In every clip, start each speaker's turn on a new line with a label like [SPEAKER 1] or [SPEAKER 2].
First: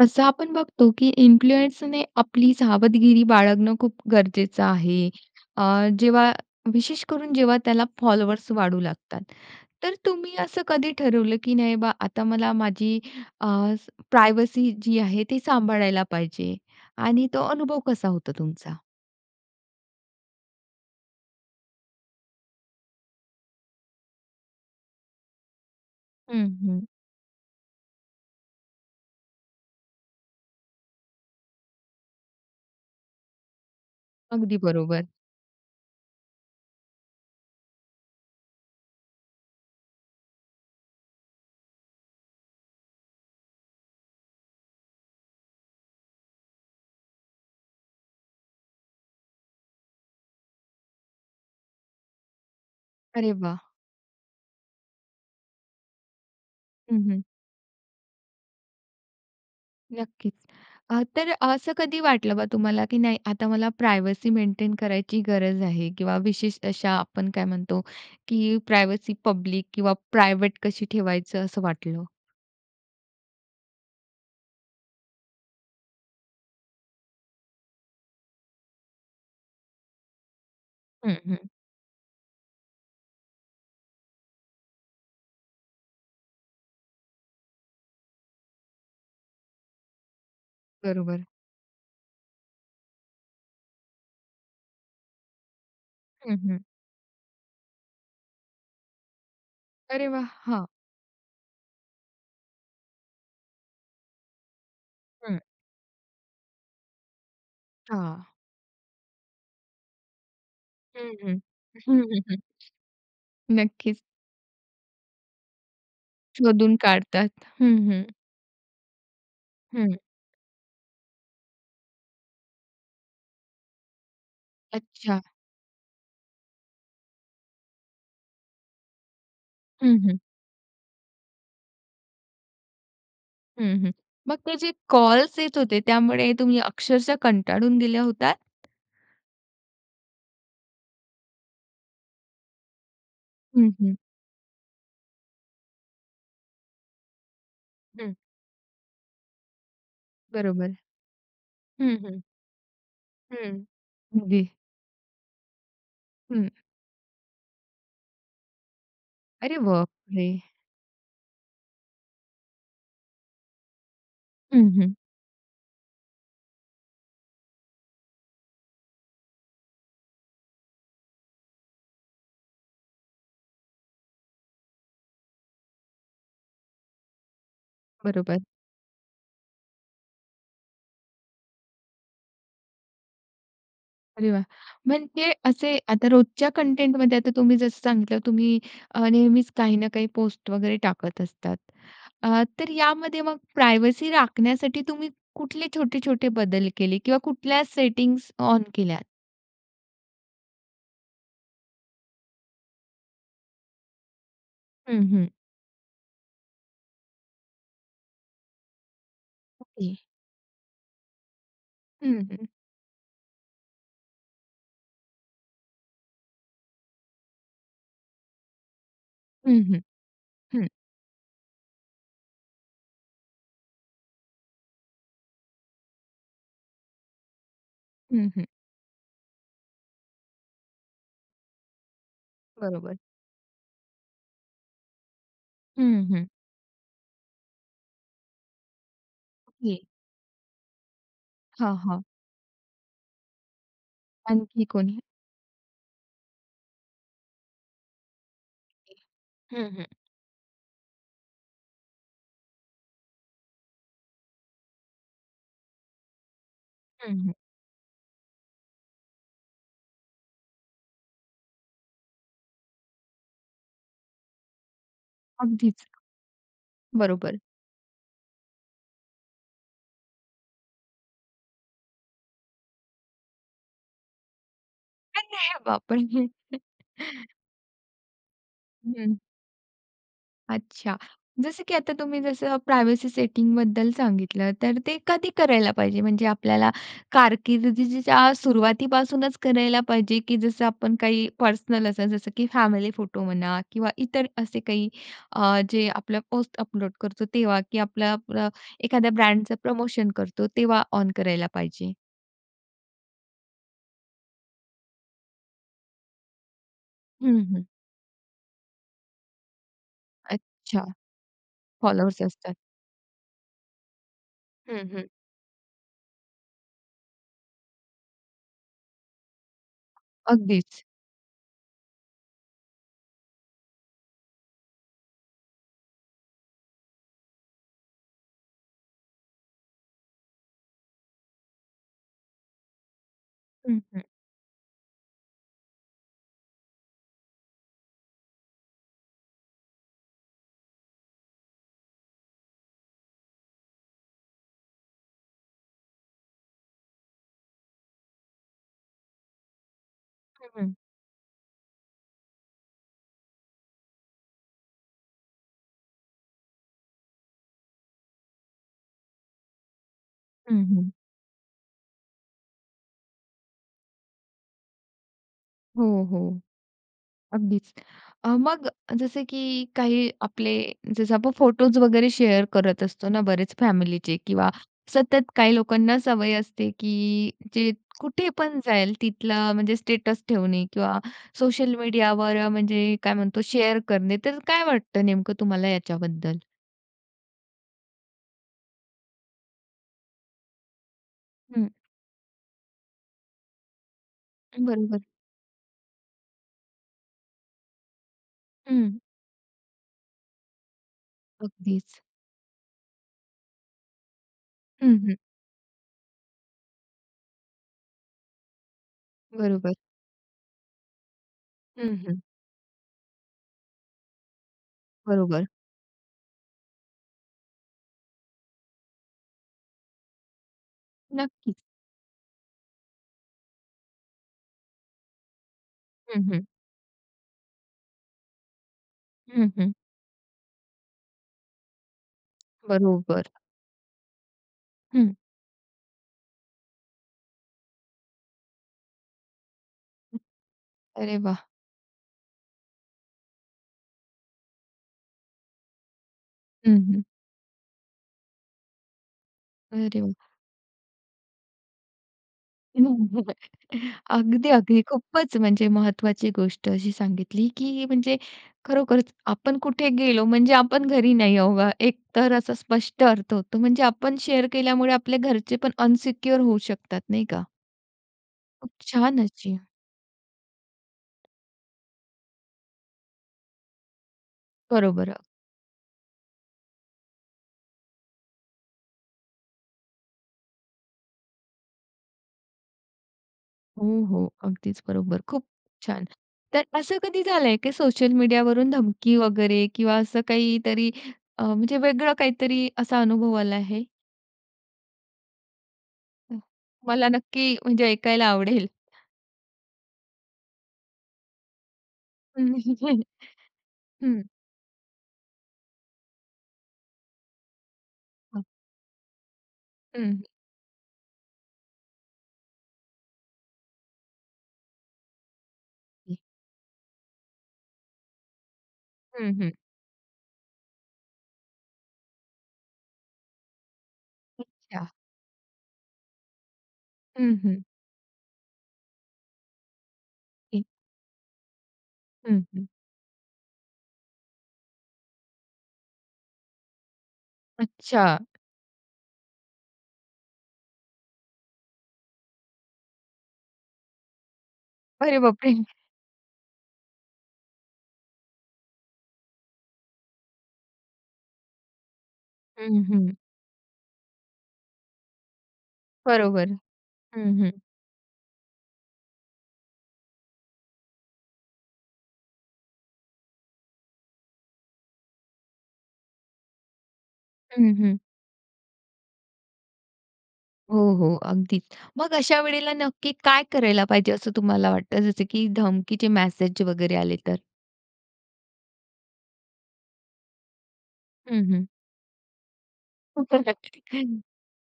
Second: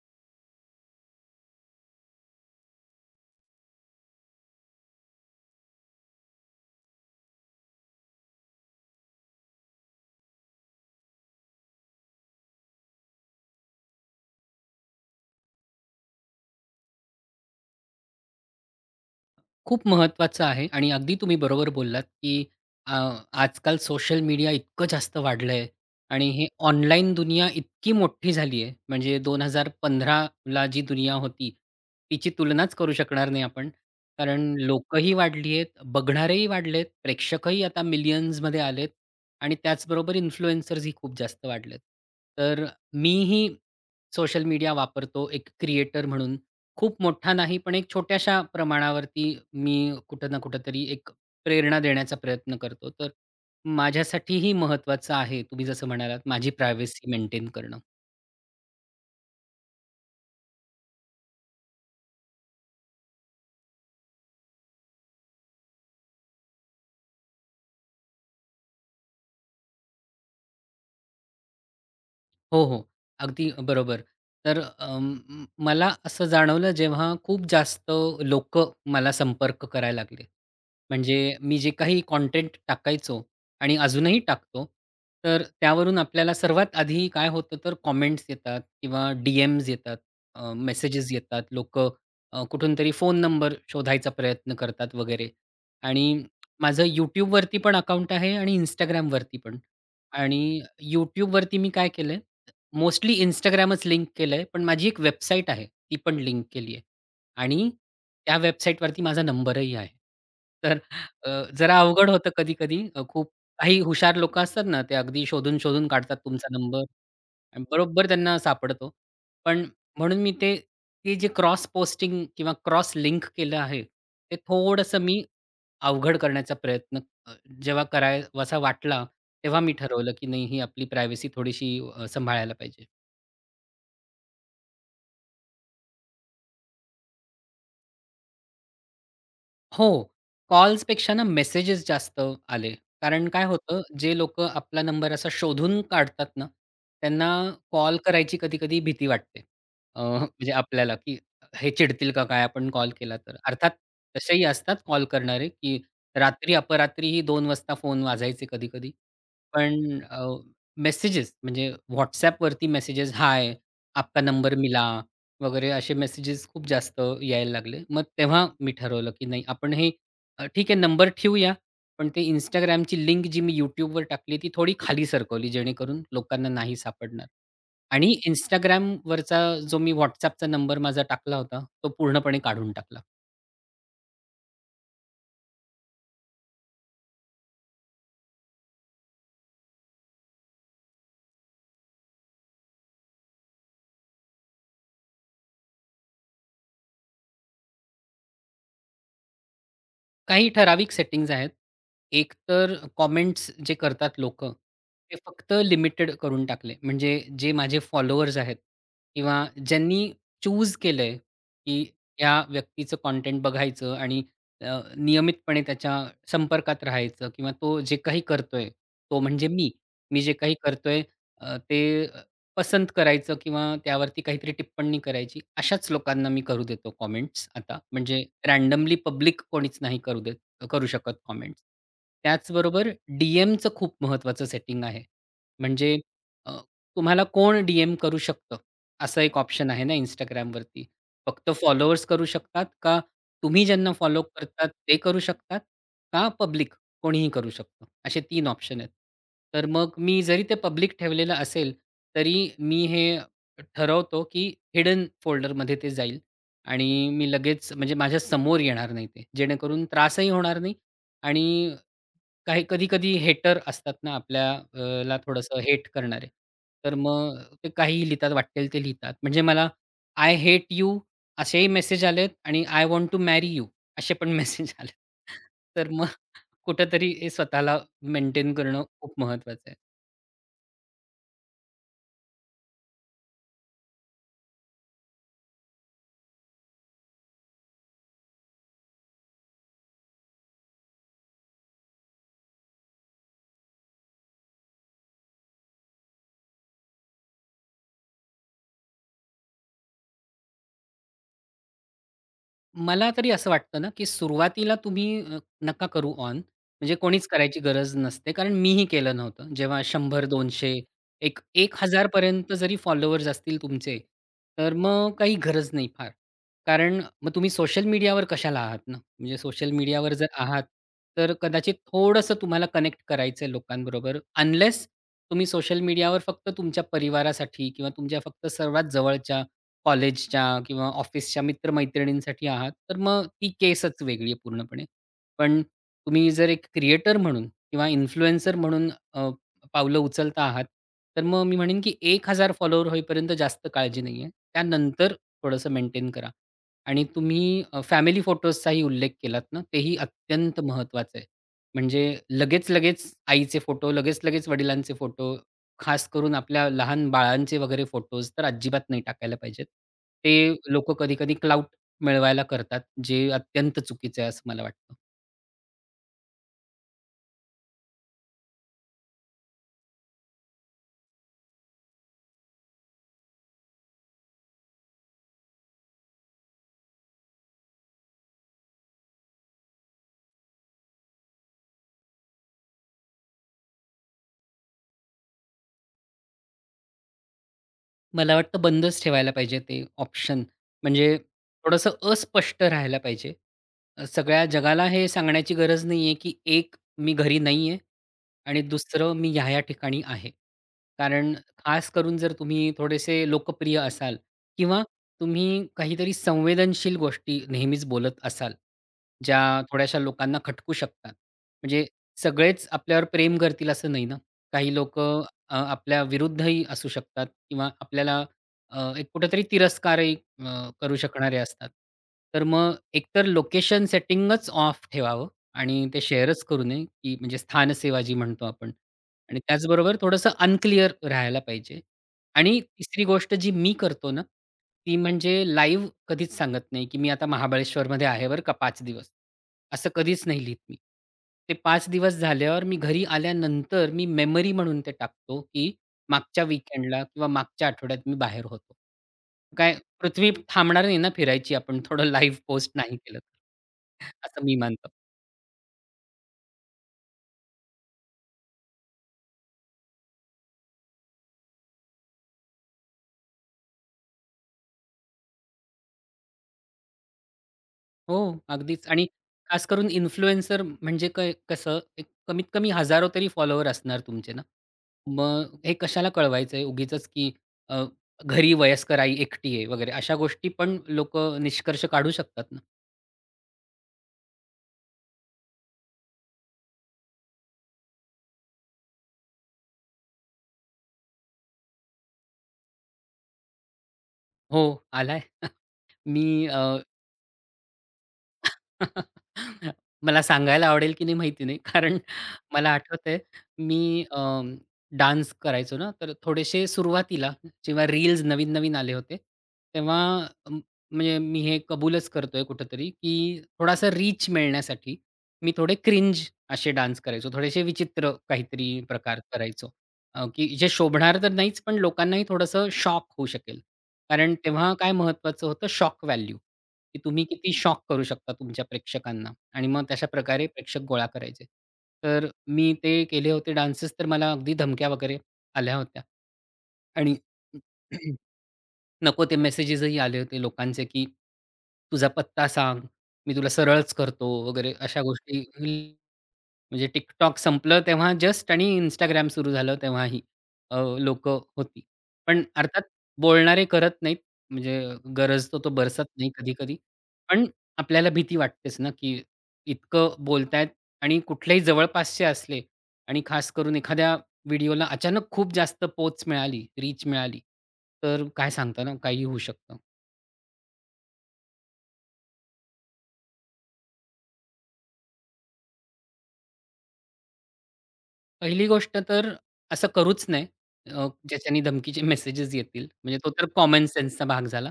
[SPEAKER 1] तसं आपण बघतो, की इन्फ्लुएन्सरने आपली सावधगिरी बाळगणं खूप गरजेचं आहे. अ, जेव्हा विशेषकरून जेव्हा त्याला फॉलोवर्स वाढू लागतात. तर तुम्ही असं कधी ठरवलं, की नाही बा आता मला माझी अ, प्रायव्हसी जी आहे ती सांभाळायला पाहिजे आणि तो अनुभव कसा होतो तुमचा?
[SPEAKER 2] खूप महत्वाचं आहे. आणि अगदी तुम्ही बरोबर बोललात, की अ, आजकाल सोशल मीडिया इतकं जास्त वाढलंय आणि
[SPEAKER 1] हं,
[SPEAKER 2] हे
[SPEAKER 1] हं.
[SPEAKER 2] ऑनलाईन दुनिया इतकी मोठी झाली आहे. म्हणजे 2015ला जी दुनिया होती, तिची तुलनाचं करू शकणार नाही आपण, कारण
[SPEAKER 1] अगदी बरोबर.
[SPEAKER 2] लोकही वाढली आहेत, बघणारेही वाढलेत. प्रेक्षकही आता मिलियन्समध्ये आलेत आणि त्याचबरोबर इन्फ्लुएन्सर्स ही खूप जास्त वाढलेत. तर मीही सोशल मीडिया वापरतो, एक क्रिएटर म्हणून. खूप मोठा नाही पण एक छोट्याशा प्रमाणावरती मी कुठं ना कुठेतरी एक प्रेरणा देण्याचा प्रयत्न करतो. तर
[SPEAKER 1] अरे वाह!
[SPEAKER 2] माझ्यासाठीही महत्वाचं आहे, तुम्ही जसं म्हणालात, माझी
[SPEAKER 1] हं,
[SPEAKER 2] प्रायव्हसी
[SPEAKER 1] हं.
[SPEAKER 2] मेंटेन करणं.
[SPEAKER 1] नक्कीच. अ, तर असं कधी वाटलं, का तुम्हाला की नाही आता मला प्रायव्हसी मेंटेन करायची गरज आहे? किंवा विशेष अशा आपण काय म्हणतो, की प्रायव्हसी पब्लिक किंवा प्रायव्हेट कशी ठेवायचं असं वाटलं?
[SPEAKER 2] हो, हो. अगदी बरोबर. तर अ, म मला असं जाणवलं, जेव्हा खूप जास्त लोकं मला संपर्क करायला लागले.
[SPEAKER 1] हं,
[SPEAKER 2] म्हणजे
[SPEAKER 1] हं.
[SPEAKER 2] मी जे काही कॉन्टेन्ट टाकायचो आणि अजूनही टाकतो. तर त्यावरून आपल्याला सर्वात आधी काय होतं, तर कॉमेंट्स येतात किंवा डीएमस् येतात. अ, मेसेजेस
[SPEAKER 1] बरोबर.
[SPEAKER 2] येतात. लोकं अ, कुठूनतरी फोन नंबर शोधायचा प्रयत्न करतात वगैरे. आणि
[SPEAKER 1] हं, हं.
[SPEAKER 2] माझं YouTubeवरती पण अकाउंट आहे आणि Instagramवरती पण.
[SPEAKER 1] अरे वाह!
[SPEAKER 2] आणि
[SPEAKER 1] हां.
[SPEAKER 2] YouTubeवरती मी काय केलं, मोस्टली Instagramच लिंक केलंय पण माझी एक
[SPEAKER 1] हं.
[SPEAKER 2] वेबसाईट आहे, ती पण लिंक केली आहे. आणि
[SPEAKER 1] हां.
[SPEAKER 2] त्या वेबसाईटवरती माझा नंबरही आहे. तर
[SPEAKER 1] हं,
[SPEAKER 2] अ,
[SPEAKER 1] हं.
[SPEAKER 2] जरा
[SPEAKER 1] हं,
[SPEAKER 2] अवघड होतं
[SPEAKER 1] हं.
[SPEAKER 2] कधी-कधी. खूप काही
[SPEAKER 1] नक्कीच.
[SPEAKER 2] हुशार लोकं असतात ना, ते अगदी शोधून-शोधून काढतात तुमचा
[SPEAKER 1] शोधून
[SPEAKER 2] नंबर
[SPEAKER 1] काढतात.
[SPEAKER 2] आणि
[SPEAKER 1] हं, हं.
[SPEAKER 2] बरोबर त्यांना सापडतो. पण
[SPEAKER 1] हं.
[SPEAKER 2] म्हणून मी ते ती जे क्रॉस पोस्टिंग किंवा क्रॉस लिंक केलं आहे, ते थोडंसं
[SPEAKER 1] अच्छा.
[SPEAKER 2] मी अवघड करण्याचा प्रयत्न अ, जेव्हा कराय वासा वाटला तेव्हा मी
[SPEAKER 1] हं,
[SPEAKER 2] ठरवलं,
[SPEAKER 1] हं.
[SPEAKER 2] की नाही ही आपली प्रायव्हसी थोडीशी अ, सांभाळायला पाहिजे.
[SPEAKER 1] हं, हं. मग ते जे कॉल्स येत होते त्यामुळे तुम्ही अक्षरशः कंटाळून गेल्या होता?
[SPEAKER 2] हो. कॉल्सपेक्षा ना मेसेजेस जास्त आले. कारण काय
[SPEAKER 1] हं,
[SPEAKER 2] होतं,
[SPEAKER 1] हं.
[SPEAKER 2] जे लोकं आपला नंबर असा शोधून काढतात ना, त्यांना कॉल
[SPEAKER 1] हं.
[SPEAKER 2] करायची कधी-कधी भीती वाटते अ, म्हणजे
[SPEAKER 1] बरोबर.
[SPEAKER 2] आपल्याला, की हे
[SPEAKER 1] हं,
[SPEAKER 2] चिडतील
[SPEAKER 1] हं.
[SPEAKER 2] का काय आपण कॉल केला तर.
[SPEAKER 1] हं.
[SPEAKER 2] अर्थात तसेही
[SPEAKER 1] अगदी.
[SPEAKER 2] असतात कॉल करणारे, की
[SPEAKER 1] हं.
[SPEAKER 2] रात्री अपरात्रीही .2:00 फोन वाजायचे कधी-कधी.
[SPEAKER 1] अरे
[SPEAKER 2] पण अ,
[SPEAKER 1] बापरे!
[SPEAKER 2] मेसेजेस म्हणजे WhatsAppवरती मेसेजेस, हाय आपका नंबर
[SPEAKER 1] हं,
[SPEAKER 2] मिला
[SPEAKER 1] हं.
[SPEAKER 2] वगैरे असे मेसेजेस खूप जास्त यायला लागले. मग तेव्हा मी ठरवलं, की नाही आपण हे ठीक आहे नंबर ठेऊया पण ते Instagramची लिंक जी मी YouTubeवर टाकली ती थोडी खाली सरकवली जेणेकरून लोकांना नाही सापडणार आणि
[SPEAKER 1] बरोबर.
[SPEAKER 2] Instagramवरचा जो मी WhatsAppनंबर माझा टाकला होता, तो पूर्णपणे काढून टाकला.
[SPEAKER 1] अरे वाह! म्हणजे असे आता रोजच्या कंटेंटमध्ये आता तुम्ही जसं सांगितलं तुम्ही अ, नेहमीच काही ना काही पोस्ट वगैरे टाकत असतात. अ, तर यामध्ये मग प्रायव्हसी राखण्यासाठी तुम्ही कुठले छोटे छोटे बदल केले किंवा कुठल्या सेटिंग्स ऑन केल्या?
[SPEAKER 2] काही ठराविक सेटिंग्ज आहेत. एक तर कमेंट्स जे करतात लोकं
[SPEAKER 1] हं,
[SPEAKER 2] ते
[SPEAKER 1] हं.
[SPEAKER 2] फक्त लिमिटेड करून टाकले. म्हणजे जे माझे फॉलोवर्स आहेत किंवा
[SPEAKER 1] ओके.
[SPEAKER 2] ज्यांनी चूज केलंय की
[SPEAKER 1] हं,
[SPEAKER 2] या
[SPEAKER 1] हं.
[SPEAKER 2] व्यक्तीचं कंटेंट बघायचं आणि अ, नियमितपणे त्याच्या संपर्कात राहायचं किंवा तो जे काही करतोय तो म्हणजे
[SPEAKER 1] हं,
[SPEAKER 2] मी.
[SPEAKER 1] हं,
[SPEAKER 2] मी जे काही
[SPEAKER 1] हं.
[SPEAKER 2] करतोय ते अ, ते पसंत करायचं किंवा त्यावरती काहीतरी टिप्पणी करायची अशाच लोकांना मी करू देतो कमेंट्स आता. म्हणजे
[SPEAKER 1] हं, हं.
[SPEAKER 2] रँडमली पब्लिक कोणीच नाही करू देत करू शकत कमेंट्स. त्याचबरोबर
[SPEAKER 1] बरोबर.
[SPEAKER 2] डीएमचं खूप महत्त्वाचं सेटिंग आहे. म्हणजे
[SPEAKER 1] हं, हं.
[SPEAKER 2] अ, तुम्हाला कोण डीएम करू शकतं असा एक ऑप्शन
[SPEAKER 1] ओके.
[SPEAKER 2] आहे ना Instagramवरती. फक्त
[SPEAKER 1] हां,
[SPEAKER 2] फॉलोवर्स
[SPEAKER 1] हां.
[SPEAKER 2] करू शकतात? का तुम्ही ज्यांना फॉलो
[SPEAKER 1] आणखी
[SPEAKER 2] करतात ते
[SPEAKER 1] कोणी?
[SPEAKER 2] करू शकतात? का पब्लिक कोणीही करू शकतो? असे 3 ऑप्शन आहेत. तर
[SPEAKER 1] हं, हं.
[SPEAKER 2] मग मी जरी ते पब्लिक ठेवलेलं असेल तरी मी हे ठरवतो की हिडन फोल्डरमध्ये ते जाईल आणि
[SPEAKER 1] हं,
[SPEAKER 2] मी
[SPEAKER 1] हं.
[SPEAKER 2] लगेच म्हणजे माझ्यासमोर येणार नाही ते. जेणेकरून त्रासही होणार नाही आणि काही कधी-कधी हेटर असतात ना आपल्याला थोडंसं
[SPEAKER 1] अगदीच.
[SPEAKER 2] हेट करणारे. तर मग
[SPEAKER 1] बरोबर.
[SPEAKER 2] ते काहीही लिहितात वाटेल ते लिहितात. म्हणजे मला आय हेट यू असेही मेसेज आलेत आणि I want to marry you असे पण मेसेज आलेत.
[SPEAKER 1] अरे
[SPEAKER 2] तर मग
[SPEAKER 1] बापरे!
[SPEAKER 2] कुठेतरी हे स्वतःला मेंटेन करणं
[SPEAKER 1] हं.
[SPEAKER 2] खूप महत्त्वाचं आहे.
[SPEAKER 1] अच्छा. जसं की आता तुम्ही जसं प्रायव्हसी सेटिंगबद्दल सांगितलं. तर ते कधी करायला पाहिजे? म्हणजे आपल्याला कारकिर्दीच्या सुरुवातीपासूनचं करायला पाहिजे की जसं आपण काही पर्सनल अस जसं की फॅमिली फोटो म्हणा किंवा इतर असे काही अ, जे आपलं पोस्ट अपलोड करतो तेव्हा की आपलं आपलं एखाद्या ब्रँडचं प्रमोशन करतो तेव्हा ऑन करायला पाहिजे?
[SPEAKER 2] मला तरी असं वाटतं ना, की सुरुवातीला तुम्ही अ, नका करू ऑन. म्हणजे कोणीचं
[SPEAKER 1] हं,
[SPEAKER 2] करायची
[SPEAKER 1] हं.
[SPEAKER 2] गरज नसते. कारण मी ही केलं नव्हतं. जेव्हा 100, 200
[SPEAKER 1] अच्छा.
[SPEAKER 2] 1- 1
[SPEAKER 1] फॉलोवर्स
[SPEAKER 2] हजारपर्यंत
[SPEAKER 1] असतात.
[SPEAKER 2] जरी फॉलोवर्स असतील तुमचे तर
[SPEAKER 1] हं, हं.
[SPEAKER 2] मग काही गरज नाही फार. कारण मग तुम्ही सोशल मीडियावर कशाला आहात ना? म्हणजे सोशल मीडियावर जर आहात,
[SPEAKER 1] अगदीच
[SPEAKER 2] तर कदाचित थोडंसं तुम्हाला कनेक्ट करायचं आहे लोकांबरोबर अनलेस तुम्ही सोशल मीडियावर फक्त तुमच्या परिवारासाठी किंवा तुमच्या फक्त सर्वात जवळच्या, कॉलेजच्या किंवा ऑफिसच्या मित्रमैत्रिणींसाठी आहात. तर मग ती
[SPEAKER 1] हं, हं.
[SPEAKER 2] केसचं वेगळी आहे पूर्णपणे. पण तुम्ही जर एक क्रिएटर म्हणून किंवा इन्फ्लुएन्सर म्हणून अ, पावलं उचलता आहात, तर मग मी म्हणेन की 1 हजार फॉलोवर्स होईपर्यंत जास्त काळजी नाही आहे. त्यानंतर थोडंसं मेंटेन करा. आणि तुम्ही अ, फॅमिली फोटोजचाही उल्लेख केलात ना. ते ही
[SPEAKER 1] हं,
[SPEAKER 2] अत्यंत
[SPEAKER 1] हं.
[SPEAKER 2] महत्वाचं आहे. म्हणजे लगेचं-लगेचं आईचे फोटो, लगेचं-लगेचं वडिलांचे फोटो. खास करून आपल्या लहान बाळांचे वगैरे फोटोज तर अजिबात नाही टाकायला पाहिजेत. ते
[SPEAKER 1] हं, हं.
[SPEAKER 2] लोकं कधी-कधी क्लाउट मिळवायला करतात. जे अत्यंत चुकीचं आहे असं मला वाटतं.
[SPEAKER 1] हो, हो. अगदीच. अ, मग जसं की काही आपले जसं आपण फोटोस वगैरे शेअर करत असतो ना, बरेच फॅमिलीचे किंवा सतत काही लोकांनाच सवय असते, की जे कुठेपण जाईल तिथला म्हणजे स्टेटस ठेवणे किंवा सोशल मीडियावर म्हणजे काय म्हणतो, शेअर करणे तर काय वाटतं नेमकं तुम्हाला याच्याबद्दल?
[SPEAKER 2] मला वाटतं बंदच ठेवायला पाहिजे ते ऑप्शन, म्हणजे
[SPEAKER 1] हं.
[SPEAKER 2] थोडंसं अस्पष्ट राहायला पाहिजे. अ, सगळ्या जगाला
[SPEAKER 1] बरोबर.
[SPEAKER 2] हे सांगण्याची गरज नाहीये, की एक मी घरी नाहीये आणि
[SPEAKER 1] हं.
[SPEAKER 2] दुसरं मी ह्या-ह्या ठिकाणी आहे. कारण खास
[SPEAKER 1] अगदीच.
[SPEAKER 2] करून जर तुम्ही थोडेसे लोकप्रिय असाल किंवा
[SPEAKER 1] हं, हं.
[SPEAKER 2] तुम्ही काहीतरी संवेदनशील गोष्टी नेहमीच बोलत असाल, ज्या
[SPEAKER 1] बरोबर.
[SPEAKER 2] थोड्याश्या लोकांना खटकू शकतात. म्हणजे
[SPEAKER 1] हं, हं.
[SPEAKER 2] सगळेच आपल्यावर प्रेम करतील असं नाही ना. काही लोकं
[SPEAKER 1] बरोबर.
[SPEAKER 2] अ, आपल्या विरुद्धही असू शकतात किंवा आपल्याला अ, एक कुठेतरी तिरस्कारही अ, करू शकणारे
[SPEAKER 1] नक्कीच.
[SPEAKER 2] असतात. तर मग एक तर लोकेशन सेटिंगच ऑफ ठेवावं आणि ते
[SPEAKER 1] हं,
[SPEAKER 2] शेअरच
[SPEAKER 1] हं.
[SPEAKER 2] करू नये, की म्हणजे स्थान सेवा जी म्हणतो आपण. आणि
[SPEAKER 1] हं, हं.
[SPEAKER 2] त्याचबरोबर थोडंसं अनक्लिअर राहायला पाहिजे. आणि तिसरी
[SPEAKER 1] बरोबर.
[SPEAKER 2] गोष्ट जी मी करतो ना, ती
[SPEAKER 1] हं.
[SPEAKER 2] म्हणजे लाईव्ह कधीच सांगत नाही, की मी आता महाबळेश्वरमध्ये आहे बरं का पाच दिवस. असं
[SPEAKER 1] हं.
[SPEAKER 2] कधीच नाही लिहीत मी.
[SPEAKER 1] अरे वाह!
[SPEAKER 2] ते 5 दिवस झाल्यावर मी घरी आल्यानंतर मी मेमरी म्हणून ते टाकतो, की मागच्या
[SPEAKER 1] हं,
[SPEAKER 2] वीकेंडला
[SPEAKER 1] हं.
[SPEAKER 2] किंवा मागच्या आठवड्यात मी बाहेर होतो. काय
[SPEAKER 1] अरे
[SPEAKER 2] पृथ्वी
[SPEAKER 1] वाह!
[SPEAKER 2] थांबणार नाही ना फिरायची आपण थोडं लाईव्ह पोस्ट नाही केलं असं
[SPEAKER 1] अगदी,
[SPEAKER 2] मी
[SPEAKER 1] अगदी.
[SPEAKER 2] मानतो.
[SPEAKER 1] खूपच म्हणजे महत्वाची गोष्ट अशी सांगितली, की म्हणजे खरोखरच आपण कुठे गेलो म्हणजे आपण घरी नाही आहो बा. एक तर असा स्पष्ट अर्थ होतो. म्हणजे आपण शेअर केल्यामुळे आपले घरचेपण अनसिक्युअर होऊ शकतात नाही का?
[SPEAKER 2] हो.
[SPEAKER 1] खूप
[SPEAKER 2] अगदीच आणि
[SPEAKER 1] छान अशी.
[SPEAKER 2] खास करून इन्फ्लुएन्सर म्हणजे कय कसं एक कमीत कमी हजारो तरी फॉलोवर असणार तुमचे ना.
[SPEAKER 1] बरोबर. अ.
[SPEAKER 2] मगं हे कशाला कळवायचंय उगीचच, की अ घरी वयस्कर आई एकटी आहे, वगैरे अशा गोष्टी पण लोकं निष्कर्ष काढू शकतात ना.
[SPEAKER 1] हो, हो. अगदीच बरोबर. खूप छान. तर असं कधी झालंय की सोशल मीडियावरून धमकी वगैरे? किंवा असं काहीतरी अ, म्हणजे वेगळं काहीतरी असा अनुभव आला आहे?
[SPEAKER 2] हो. आलाय.
[SPEAKER 1] हं.
[SPEAKER 2] मी अ.
[SPEAKER 1] मला नक्की म्हणजे ऐकायला आवडेल.
[SPEAKER 2] मला सांगायला आवडेल की नाही माहिती नाही. कारण मला
[SPEAKER 1] [unintelligible]
[SPEAKER 2] आठवतंय, मी अ,
[SPEAKER 1] हं.
[SPEAKER 2] डान्स करायचो ना तर थोडेशे सुरुवातीला, जेव्हा रील्स
[SPEAKER 1] हं.
[SPEAKER 2] नवीन नवीन आले होते. तेव्हा
[SPEAKER 1] हं.
[SPEAKER 2] अ, म्हणजे मी हे कबूलच करतोय कुठेतरी की थोडासा रीच मिळण्यासाठी, मी थोडे
[SPEAKER 1] हं.
[SPEAKER 2] क्रिंज अशे डान्स करायचो. थोडेशे विचित्र, काहीतरी प्रकार
[SPEAKER 1] हं, हं.
[SPEAKER 2] करायचो. अ, की जे शोभणार तर नाहीच पण लोकांनाही थोडंसं शॉक होऊ शकेल. कारण तेव्हा
[SPEAKER 1] अच्छा.
[SPEAKER 2] काय महत्वाचं होतं? शॉक व्हॅल्यू की तुम्ही
[SPEAKER 1] हं,
[SPEAKER 2] किती
[SPEAKER 1] हं.
[SPEAKER 2] शॉक करू शकता तुमच्या प्रेक्षकांना आणि मग तशाप्रकारे
[SPEAKER 1] [unintelligible]
[SPEAKER 2] प्रेक्षक गोळा करायचे. तर
[SPEAKER 1] हं, हं.
[SPEAKER 2] मी ते केले होते डान्सेस तर मला अगदी धमक्या वगैरे आल्या होत्या. आणि
[SPEAKER 1] अच्छा.
[SPEAKER 2] नको ते मेसेजेस ही आले होते लोकांचे, की तुझा पत्ता सांग मी तुला सरळच करतो वगैरे अशा
[SPEAKER 1] अरे
[SPEAKER 2] गोष्टी
[SPEAKER 1] बापरे!
[SPEAKER 2] म्हणजे TikTok संपलं तेव्हा जस्ट आणि Instagram सुरू झालं तेव्हाही अ, लोकं होती. पण अर्थात
[SPEAKER 1] हं, हं.
[SPEAKER 2] बोलणारे करत नाहीत. म्हणजे 'गरजतो तो बरसत नाही'
[SPEAKER 1] बरोबर.
[SPEAKER 2] कधी-कधी.
[SPEAKER 1] हं,
[SPEAKER 2] पण
[SPEAKER 1] हं.
[SPEAKER 2] आपल्याला भीती वाटतेच ना, की इतकं बोलतायेत आणि कुठलेही जवळपासचे असले आणि खास करून एखाद्या व्हिडिओला अचानक खूप जास्त पोहच मिळाली, रीच मिळाली.
[SPEAKER 1] हं, हं.
[SPEAKER 2] तर काय सांगता ना, काहीही होऊ शकतं.
[SPEAKER 1] हो, हो. अगदीच. मग अशा वेळेला नक्की काय करायला पाहिजे असं तुम्हाला वाटतं जसं की धमकीचे मेसेज वगैरे आले तर?
[SPEAKER 2] पहिली गोष्ट तर, असं करूच नये अ,
[SPEAKER 1] हं,
[SPEAKER 2] ज्याच्याने
[SPEAKER 1] हं.
[SPEAKER 2] धमकीचे मेसेजेस येतील म्हणजे तो
[SPEAKER 1] खुपचं
[SPEAKER 2] तर कॉमन सेन्सचा
[SPEAKER 1] [unintelligible]
[SPEAKER 2] भाग झाला.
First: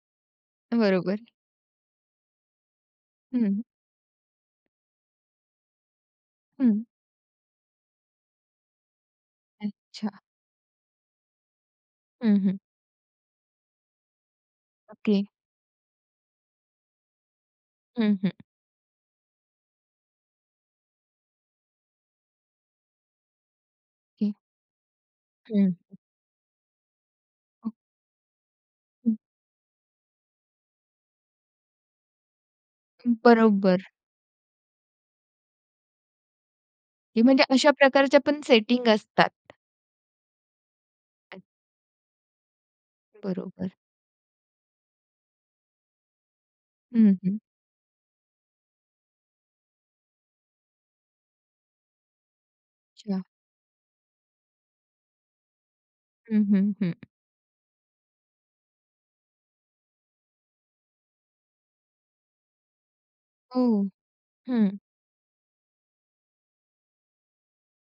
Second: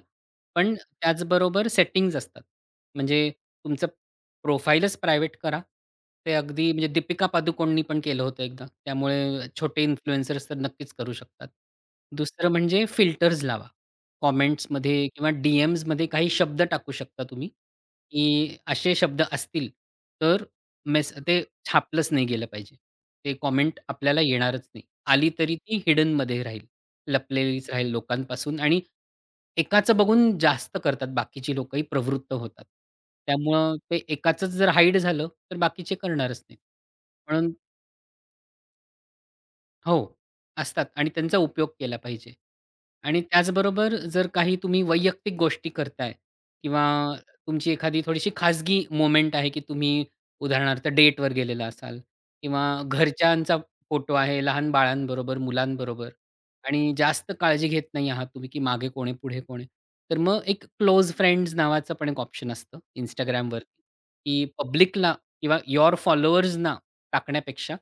[SPEAKER 2] पण
[SPEAKER 1] बरोबर.
[SPEAKER 2] त्याचबरोबर सेटिंग्ज असतात. म्हणजे
[SPEAKER 1] हं.
[SPEAKER 2] तुमचं प्रोफाइलच प्रायव्हेट करा. ते अगदी
[SPEAKER 1] हं.
[SPEAKER 2] म्हणजे दीपिका पादुकोणनी पण केलं होतं एकदा. त्यामुळे छोटे
[SPEAKER 1] अच्छा.
[SPEAKER 2] इन्फ्लुएंसर्स तर नक्कीच करू शकतात.
[SPEAKER 1] हं,
[SPEAKER 2] दुसरं
[SPEAKER 1] हं.
[SPEAKER 2] म्हणजे फिल्टर्स लावा. कॉमेंट्समध्ये
[SPEAKER 1] ओके.
[SPEAKER 2] किंवा डीएमज मध्ये काही शब्द टाकू शकता तुम्ही
[SPEAKER 1] हं, हं.
[SPEAKER 2] की असे शब्द असतील तर मेस ते छापलंच नाही गेलं पाहिजे. ते कॉमेंट आपल्याला
[SPEAKER 1] ओके.
[SPEAKER 2] येणारच नाही. आली तरी ती
[SPEAKER 1] हं.
[SPEAKER 2] हिडन मध्ये राहील. लपलेलीच
[SPEAKER 1] ओके.
[SPEAKER 2] राहील लोकांपासून आणि
[SPEAKER 1] हं.
[SPEAKER 2] एकाचं बघून जास्त करतात बाकीची लोकं ही प्रवृत्त होतात.
[SPEAKER 1] अं,
[SPEAKER 2] त्यामुळे
[SPEAKER 1] बरोबर.
[SPEAKER 2] ते एकाचंच जर हाईड झालं तर बाकीचे करणारच नाही.
[SPEAKER 1] की म्हणजे
[SPEAKER 2] म्हणून
[SPEAKER 1] अशा प्रकारच्या पण सेटिंग असतात.
[SPEAKER 2] हो. असतात आणि त्यांचा उपयोग केला पाहिजे. आणि
[SPEAKER 1] बरोबर.
[SPEAKER 2] त्याचबरोबर जर काही तुम्ही वैयक्तिक गोष्टी करताय किंवा
[SPEAKER 1] हं, हं.
[SPEAKER 2] तुमची एखादी थोडीशी खाजगी मोमेंट आहे की तुम्ही उदाहरणार्थ डेटवर गेलेला असाल किंवा
[SPEAKER 1] अच्छा.
[SPEAKER 2] घरच्यांचा फोटो आहे लहान बाळांबरोबर मुलांबरोबर
[SPEAKER 1] हं, हं,
[SPEAKER 2] आणि
[SPEAKER 1] हं.
[SPEAKER 2] जास्त काळजी घेत नाही आहात तुम्ही की मागे कोण आहे, पुढे कोण आहे. तर मग एक क्लोज फ्रेंड्स नावाचा पण एक ऑप्शन असतं Instagramवर,
[SPEAKER 1] हो.
[SPEAKER 2] की
[SPEAKER 1] हं.
[SPEAKER 2] पब्लिकला किंवा यूअर फॉलोवर्सना टाकण्यापेक्षा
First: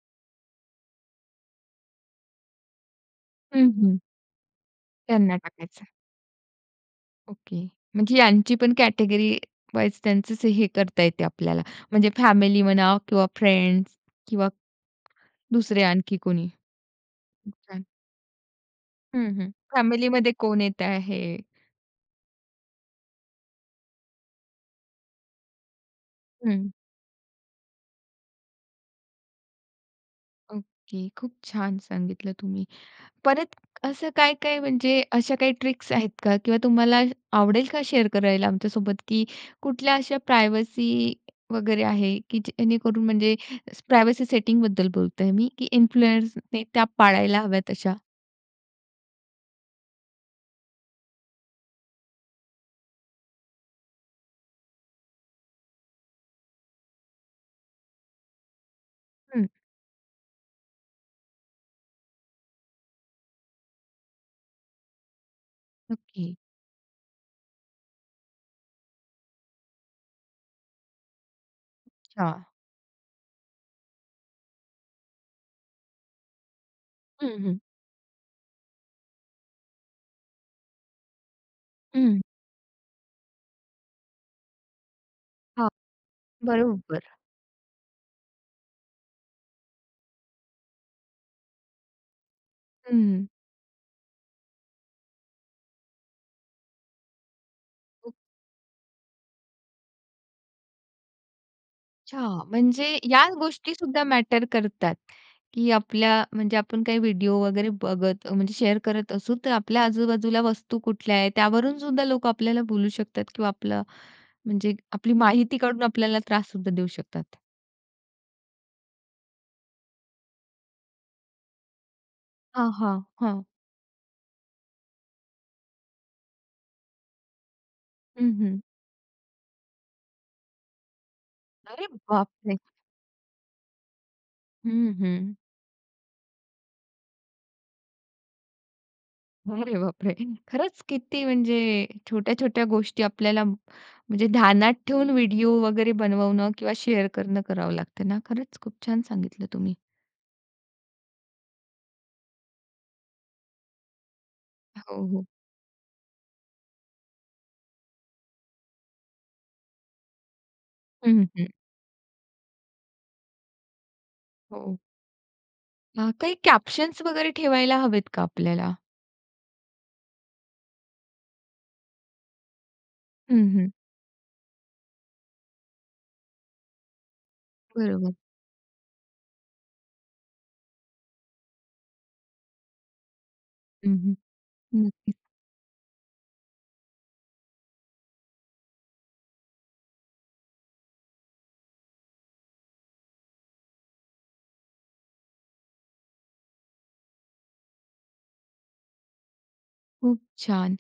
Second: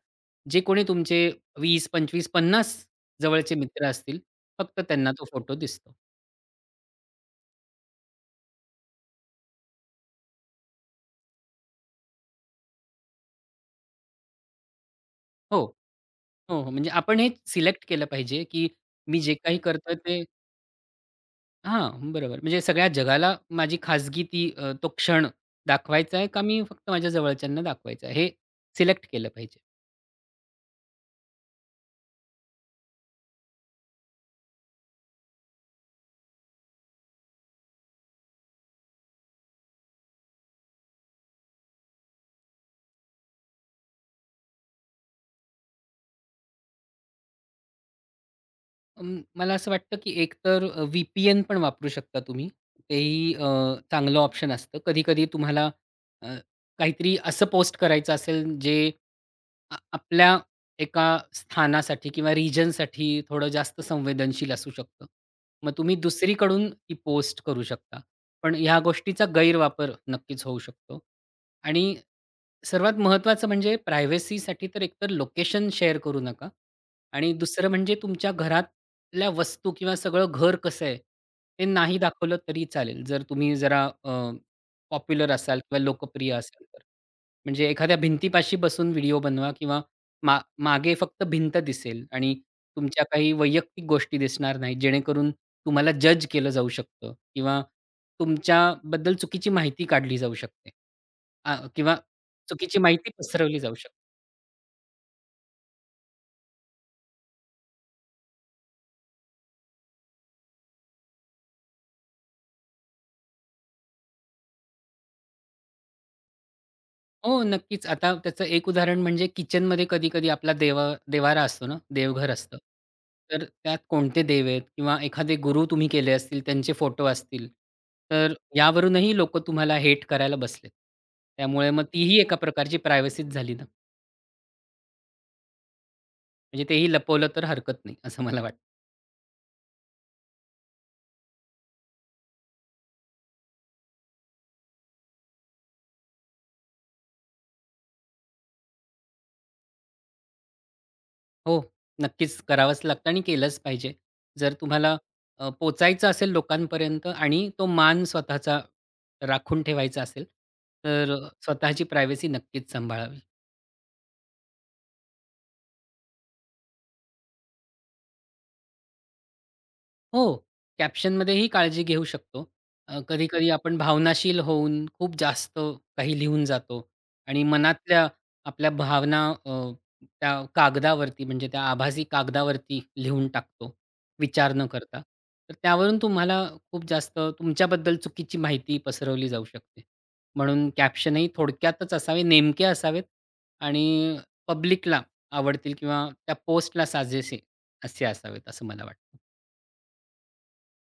[SPEAKER 2] जे कोणी तुमचे 20-25-50 जवळचे
[SPEAKER 1] हं,
[SPEAKER 2] मित्र
[SPEAKER 1] हं.
[SPEAKER 2] असतील फक्त त्यांना तो
[SPEAKER 1] त्यांना
[SPEAKER 2] फोटो
[SPEAKER 1] टाकायचं.
[SPEAKER 2] दिसतो.
[SPEAKER 1] ओके, म्हणजे यांची पण कॅटेगरी वाईज त्यांचच हे करता येते आपल्याला, म्हणजे फॅमिली म्हणा किंवा फ्रेंड्स किंवा
[SPEAKER 2] हो.
[SPEAKER 1] दुसरे आणखी कोणी.
[SPEAKER 2] हो, हो. म्हणजे आपण हे
[SPEAKER 1] खूप छान.
[SPEAKER 2] सिलेक्ट केलं पाहिजे, की मी
[SPEAKER 1] हं,
[SPEAKER 2] जे
[SPEAKER 1] हं,
[SPEAKER 2] काही करतोय ते
[SPEAKER 1] फॅमिलीमध्ये कोण येत आहे?
[SPEAKER 2] हां, बरोबर. म्हणजे सगळ्या जगाला माझी खाजगी ती अ, तो क्षण दाखवायचा आहे का मी
[SPEAKER 1] हं.
[SPEAKER 2] फक्त माझ्या जवळच्यांना दाखवायचा आहे. हे सिलेक्ट केलं पाहिजे.
[SPEAKER 1] ओके, खूप छान सांगितलं तुम्ही. परत असं काय-काय म्हणजे अशा काही ट्रिक्स आहेत का? किंवा तुम्हाला आवडेल का, की शेअर करायला आमच्यासोबत की कुठल्या अशा प्रायव्हसी वगैरे आहे, की जेणेकरून म्हणजे प्रायव्हसी सेटिंगबद्दल बोलत आहे मी, की इन्फ्लुएन्सर्सने त्या पाळायला हव्यात अशा?
[SPEAKER 2] अं, मला असं वाटतं, की एकतर अ, व्ही-पी-एन पण वापरू शकता तुम्ही, तेही अ, चांगलं ऑप्शन असतं. कधी-कधी तुम्हाला अ, काहीतरी असं पोस्ट करायचं असेल, जे
[SPEAKER 1] हं.
[SPEAKER 2] आ आपल्या एका स्थानासाठी किंवा रिजनसाठी थोडं जास्त संवेदनशील असू शकतं. मग तुम्ही
[SPEAKER 1] ओके.
[SPEAKER 2] दुसरीकडून ती पोस्ट करू शकता. पण ह्या गोष्टीचा गैरवापर नक्कीच होऊ शकतो. आणि
[SPEAKER 1] अच्छा.
[SPEAKER 2] सर्वात महत्वाचं म्हणजे प्रायव्हसीसाठी तर एकतर लोकेशन शेअर करू नका आणि
[SPEAKER 1] हं, हं.
[SPEAKER 2] दुसरं म्हणजे तुमच्या घरातल्या वस्तू किंवा सगळं घर कसं आहे, ते नाही
[SPEAKER 1] हं.
[SPEAKER 2] दाखवलं तरी चालेल. जर तुम्ही जरा अ, पॉप्युलर असाल
[SPEAKER 1] हां,
[SPEAKER 2] किंवा लोकप्रिय असाल तर.
[SPEAKER 1] बरोबर.
[SPEAKER 2] म्हणजे एखाद्या भिंतीपाशी बसून व्हिडिओ बनवा किंवा मा मागे फक्त भिंत दिसेल आणि तुमच्या
[SPEAKER 1] हं.
[SPEAKER 2] काही वैयक्तिक गोष्टी दिसणार नाही, जेणेकरून तुम्हाला जज केलं जाऊ शकतं किंवा तुमच्याबद्दल चुकीची माहिती काढली जाऊ शकते. आ किंवा
[SPEAKER 1] अच्छा,
[SPEAKER 2] चुकीची
[SPEAKER 1] म्हणजे
[SPEAKER 2] माहिती
[SPEAKER 1] ह्या
[SPEAKER 2] पसरवली जाऊ शकते.
[SPEAKER 1] गोष्टीसुद्धा मॅटर करतात, की आपल्या, म्हणजे आपण काही व्हिडिओ वगैरे बघत म्हणजे शेअर करत असू, तर आपल्या आजूबाजूला वस्तू कुठल्या आहेत, त्यावरूनसुद्धा लोकं आपल्याला बोलू शकतात किंवा आपलं म्हणजे आपली माहिती काढून आपल्याला त्राससुद्धा देऊ शकतात.
[SPEAKER 2] हो नक्कीच. आता त्याचं एक उदाहरण म्हणजे किचनमध्ये कधी-कधी आपला देवा देव्हारा असतो ना, देवघर असतं.
[SPEAKER 1] हां, हां, हां.
[SPEAKER 2] तर त्यात कोणते देव आहेत किंवा एखादे गुरु तुम्ही केले असतील, त्यांचे फोटो असतील,
[SPEAKER 1] हं,
[SPEAKER 2] तर
[SPEAKER 1] हं.
[SPEAKER 2] यावरूनही लोकं तुम्हाला हेट करायला बसलेत. त्यामुळे मग
[SPEAKER 1] अरे
[SPEAKER 2] तीही एका
[SPEAKER 1] बापरे!
[SPEAKER 2] प्रकारची प्रायव्हसीच झाली ना?
[SPEAKER 1] हं, हं.
[SPEAKER 2] म्हणजे तेही लपवलं तर हरकत नाही असं मला वाटतं.
[SPEAKER 1] अरे बापरे! खरंच किती म्हणजे अ, छोट्या-छोट्या गोष्टी आपल्याला म्हणजे ध्यानात ठेवून व्हिडिओ वगैरे बनवणं किंवा शेअर करणं करावं लागतं ना? खरंच खूप छान सांगितलं तुम्ही.
[SPEAKER 2] हो. नक्कीच करावंच लागतं आणि केलंच पाहिजे. जर
[SPEAKER 1] हो,
[SPEAKER 2] तुम्हाला
[SPEAKER 1] हो.
[SPEAKER 2] अ, पोहचायचं असेल लोकांपर्यंत आणि तो मान स्वतःचा राखून ठेवायचा असेल तर
[SPEAKER 1] हं, हं.
[SPEAKER 2] स्वतःची प्रायव्हसी नक्कीच सांभाळावी.
[SPEAKER 1] हो. अ, काही कॅप्शन्स वगैरे ठेवायला हवेत का आपल्याला?
[SPEAKER 2] हो. कॅप्शनमध्ये ही काळजी घेऊ शकतो. अ,
[SPEAKER 1] हं,
[SPEAKER 2] कधी-कधी
[SPEAKER 1] हं.
[SPEAKER 2] आपण भावनाशील होऊन, खूप जास्त काही लिहून जातो. आणि मनातल्या
[SPEAKER 1] बरोबर.
[SPEAKER 2] आपल्या भावना अ, त्या कागदावरती म्हणजे त्या आभासी कागदावरती लिहून टाकतो.
[SPEAKER 1] हं, हं.
[SPEAKER 2] विचार न करता.
[SPEAKER 1] नक्कीच!
[SPEAKER 2] तर त्यावरून तुम्हाला खूप जास्त तुमच्याबद्दल चुकीची माहिती पसरवली जाऊ शकते. म्हणून कॅप्शन ही थोडक्यातच असावे, नेमके असावेत आणि पब्लिकला आवडतील किंवा त्या पोस्टला साजेसे असे असावेत असं मला वाटतं.
[SPEAKER 1] खूप छान.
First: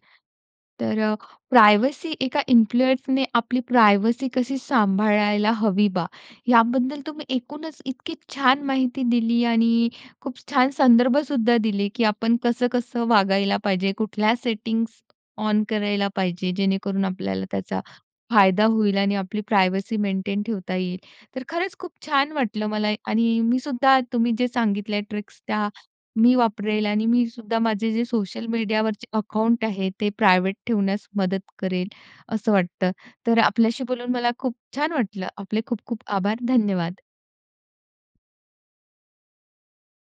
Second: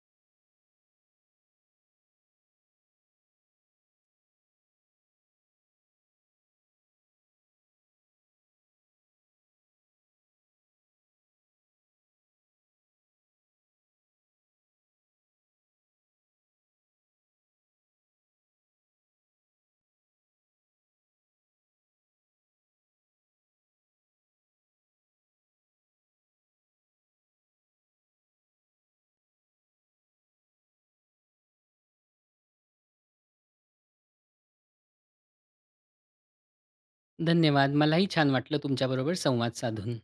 [SPEAKER 1] तर प्रायव्हसी एका इन्फ्लुएन्सरने आपली प्रायव्हसी कशी सांभाळायला हवी बा. याबद्दल तुम्ही एकूणच इतकी छान माहिती दिली आणि अ, खूप छान संदर्भसुद्धा दिले की आपण कसं-कसं वागायला पाहिजे. कुठल्या सेटिंग्स ऑन करायला पाहिजे जेणेकरून आपल्याला त्याचा फायदा होईल आणि आपली प्रायव्हसी मेंटेन ठेवता येईल. तर खरंच खूप छान वाटलं मला आणि मी सुद्धा तुम्ही जे सांगितलाय ट्रिक्स त्या मी वापरेल आणि मी सुद्धा माझे जे सोशल मीडियावरचे अकाउंट आहे ते प्रायव्हेट ठेवण्यास मदत करेल असं वाटतं. तर आपल्याशी बोलून मला खूप छान वाटलं. आपले खूप खूप आभार. धन्यवाद.
[SPEAKER 2] धन्यवाद. मलाही छान वाटलं तुमच्याबरोबर संवाद साधून.